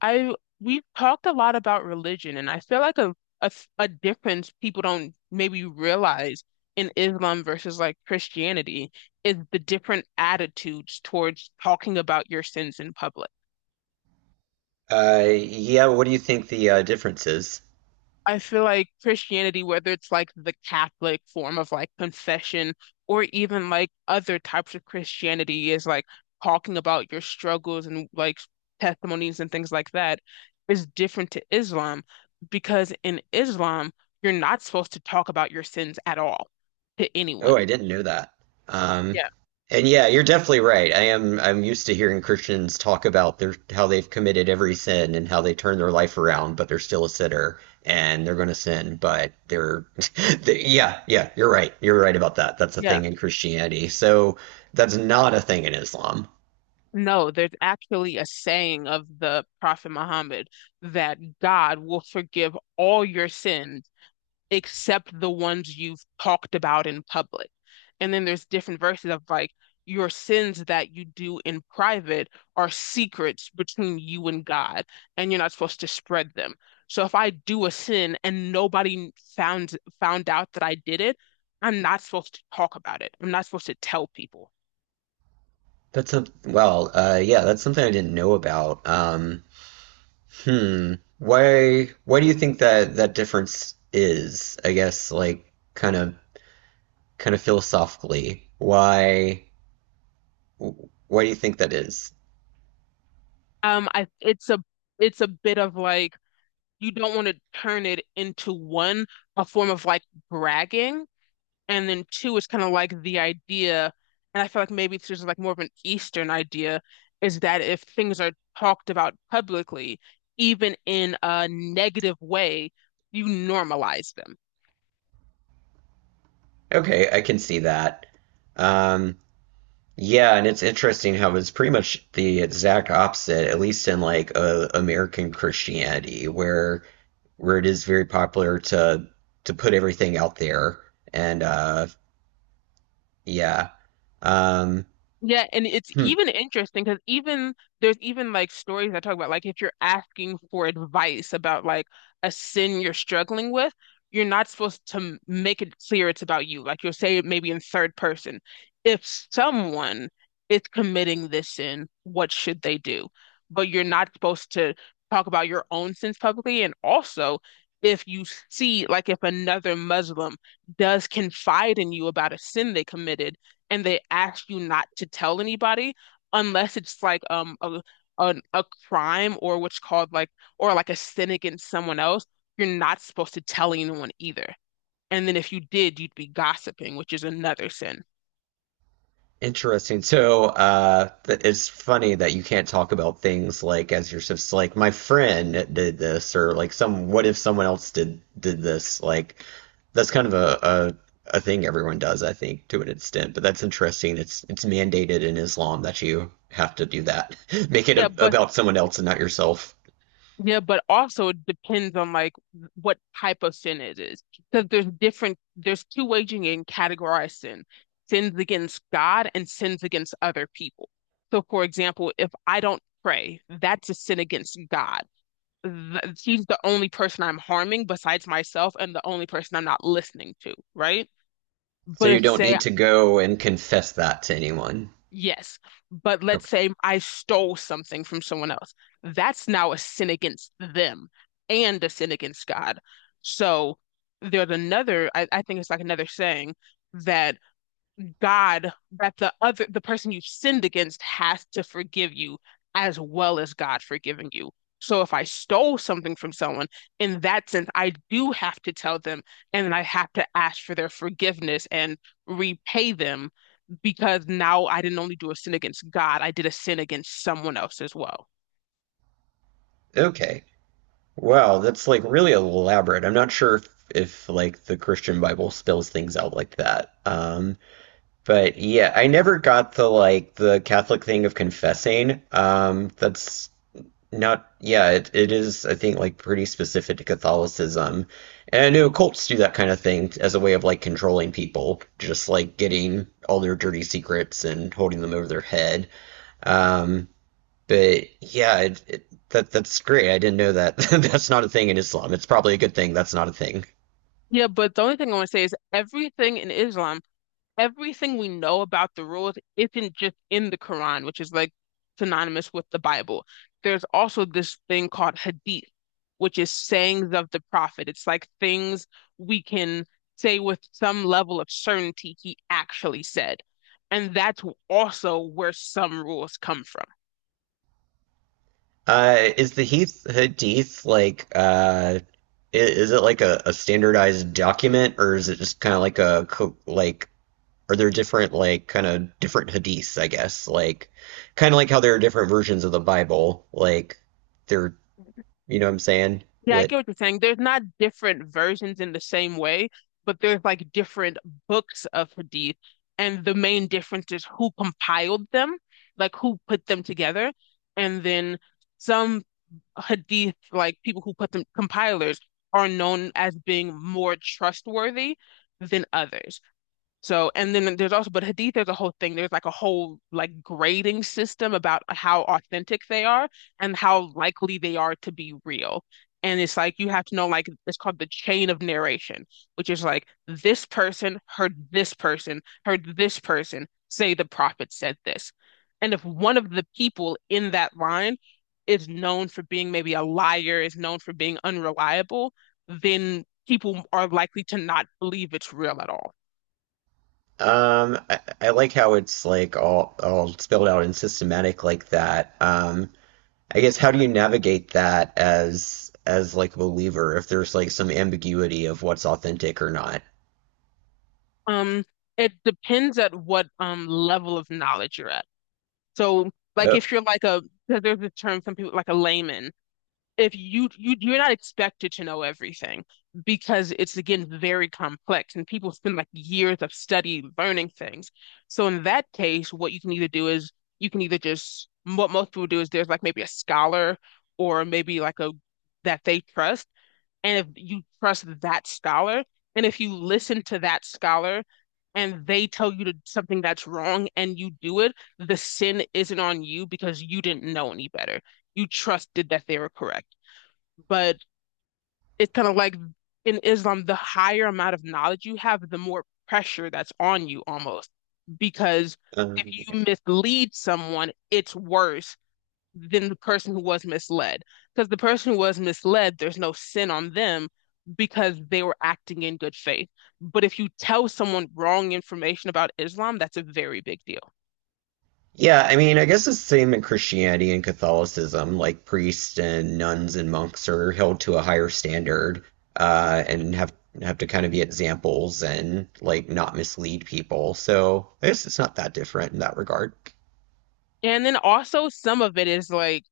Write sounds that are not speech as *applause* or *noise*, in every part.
I We've talked a lot about religion, and I feel like a difference people don't maybe realize in Islam versus like Christianity is the different attitudes towards talking about your sins in public. Yeah, what do you think the difference is? I feel like Christianity, whether it's like the Catholic form of like confession or even like other types of Christianity, is like talking about your struggles and like testimonies and things like that, is different to Islam because in Islam, you're not supposed to talk about your sins at all to anyone. Oh, I didn't know that. Um, Yeah, and yeah, you're definitely right. I'm used to hearing Christians talk about their how they've committed every sin and how they turn their life around, but they're still a sinner and they're going to sin, but *laughs* yeah, yeah, you're right. You're right about that. That's a yeah. thing in Christianity. So that's not a thing in Islam. No, there's actually a saying of the Prophet Muhammad that God will forgive all your sins except the ones you've talked about in public. And then there's different verses of like, your sins that you do in private are secrets between you and God, and you're not supposed to spread them. So if I do a sin and nobody found out that I did it, I'm not supposed to talk about it. I'm not supposed to tell people. Yeah, that's something I didn't know about. Hmm. Why do you think that that difference is? I guess like kind of philosophically. Why do you think that is? I It's a it's a bit of like you don't want to turn it into one a form of like bragging. And then two is kind of like the idea, and I feel like maybe it's just like more of an Eastern idea, is that if things are talked about publicly, even in a negative way, you normalize them. Okay, I can see that. Um yeah, and it's interesting how it's pretty much the exact opposite, at least in like American Christianity, where it is very popular to put everything out there and yeah. Um Yeah, and it's hmm. even interesting because even there's even like stories that talk about like if you're asking for advice about like a sin you're struggling with, you're not supposed to make it clear it's about you. Like you'll say it maybe in third person. If someone is committing this sin, what should they do? But you're not supposed to talk about your own sins publicly. And also, if you see like if another Muslim does confide in you about a sin they committed and they ask you not to tell anybody unless it's like a crime or what's called like or like a sin against someone else, you're not supposed to tell anyone either. And then if you did, you'd be gossiping, which is another sin. Interesting. So, th it's funny that you can't talk about things like as you just like my friend did this or like some what if someone else did this like that's kind of a thing everyone does I think to an extent but that's interesting it's mandated in Islam that you have to do that *laughs* make it Yeah, a, but about someone else and not yourself yeah, but also it depends on like what type of sin it is. Because there's different there's two ways you can categorize sin. Sins against God and sins against other people. So for example, if I don't pray, that's a sin against God. Th She's the only person I'm harming besides myself and the only person I'm not listening to, right? so But you if don't say need to go and confess that to anyone yes, but let's okay say I stole something from someone else, that's now a sin against them and a sin against God. So there's another, I think it's like another saying that God that the other the person you've sinned against has to forgive you as well as God forgiving you. So if I stole something from someone, in that sense, I do have to tell them and then I have to ask for their forgiveness and repay them because now I didn't only do a sin against God, I did a sin against someone else as well. okay. Wow, that's like really elaborate. I'm not sure if like the Christian Bible spells things out like that. But yeah, I never got the like the Catholic thing of confessing. That's not, yeah, it is, I think, like pretty specific to Catholicism. And I know cults do that kind of thing as a way of like controlling people, just like getting all their dirty secrets and holding them over their head. Um, but yeah, that's great. I didn't know that. *laughs* that's not a thing in Islam. It's probably a good thing that's not a thing. Yeah, but the only thing I want to say is everything in Islam everything we know about the rules isn't just in the Quran, which is like synonymous with the Bible. There's also this thing called hadith, which is sayings of the Prophet. It's like things we can say with some level of certainty he actually said. And that's also where some rules come from. Is the Hadith like is it like a standardized document, or is it just kind of like like are there different like kind of different hadiths, I guess, like kind of like how there are different versions of the Bible, like there, you know what I'm saying? Yeah, I What get what you're saying. There's not different versions in the same way, but there's like different books of hadith, and the main difference is who compiled them, like who put them together, and then some hadith, like people who put them compilers, are known as being more trustworthy than others. So, and then there's also, but Hadith, there's a whole thing. There's like a whole like grading system about how authentic they are and how likely they are to be real. And it's like you have to know like it's called the chain of narration, which is like this person heard this person, heard this person say the prophet said this. And if one of the people in that line is known for being maybe a liar, is known for being unreliable, then people are likely to not believe it's real at all. I like how it's like all spelled out and systematic like that. I guess how do you navigate that as like a believer if there's like some ambiguity of what's authentic or not? Um, it depends at what level of knowledge you're at. So, like Oh, if you're like a, 'cause there's a term some people like a layman. If you're not expected to know everything because it's again very complex and people spend like years of study learning things. So in that case, what you can either do is you can either just what most people do is there's like maybe a scholar or maybe like a that they trust, and if you trust that scholar, and if you listen to that scholar and they tell you to something that's wrong and you do it, the sin isn't on you because you didn't know any better. You trusted that they were correct. But it's kind of like in Islam, the higher amount of knowledge you have, the more pressure that's on you almost. Because if um, you mislead someone, it's worse than the person who was misled. Because the person who was misled, there's no sin on them because they were acting in good faith. But if you tell someone wrong information about Islam, that's a very big deal. yeah, I mean, I guess it's the same in Christianity and Catholicism. Like priests and nuns and monks are held to a higher standard and have to kind of be examples and like not mislead people. So I guess it's not that different in that regard. And then also, some of it is like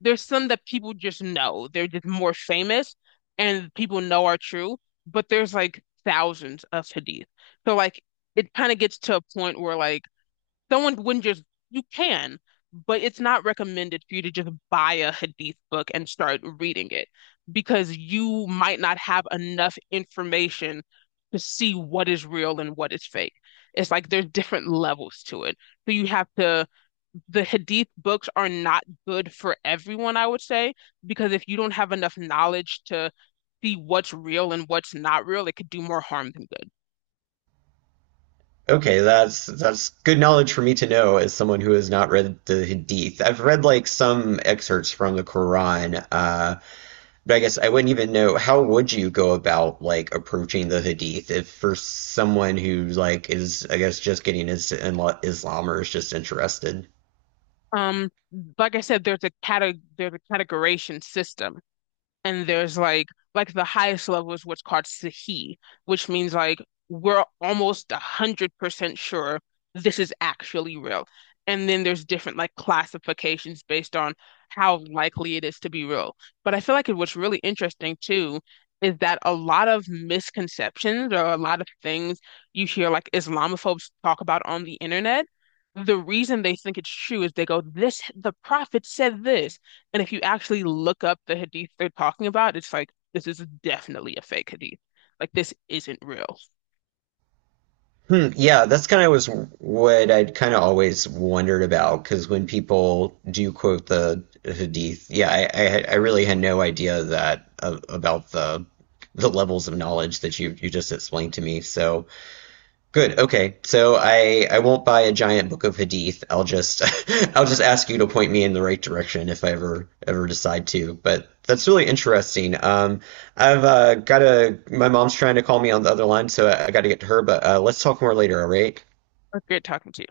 there's some that people just know, they're just more famous and people know are true, but there's like thousands of hadith. So, like, it kind of gets to a point where, like, someone wouldn't just, you can, but it's not recommended for you to just buy a hadith book and start reading it because you might not have enough information to see what is real and what is fake. It's like there's different levels to it. So you have to, the hadith books are not good for everyone, I would say, because if you don't have enough knowledge to see what's real and what's not real, it could do more harm than good. Okay, that's good knowledge for me to know as someone who has not read the Hadith. I've read like some excerpts from the Quran, but I guess I wouldn't even know how would you go about like approaching the Hadith if for someone who like is I guess just getting his Islam or is just interested. Um, like I said, there's a cate there's a categorization system. And there's like the highest level is what's called Sahi, which means like we're almost 100% sure this is actually real. And then there's different like classifications based on how likely it is to be real. But I feel like what's really interesting too is that a lot of misconceptions or a lot of things you hear like Islamophobes talk about on the internet, the reason they think it's true is they go, this, the prophet said this. And if you actually look up the hadith they're talking about, it's like, this is definitely a fake hadith. Like, this isn't real. Hmm, yeah, that's kind of was what I'd kind of always wondered about because when people do quote the Hadith, yeah, I really had no idea that about the levels of knowledge that you just explained to me. So good. Okay. So I won't buy a giant book of hadith. I'll just *laughs* I'll just ask you to point me in the right direction if I ever decide to. But that's really interesting. I've got to my mom's trying to call me on the other line, so I got to get to her. But let's talk more later. All right. Great talking to you.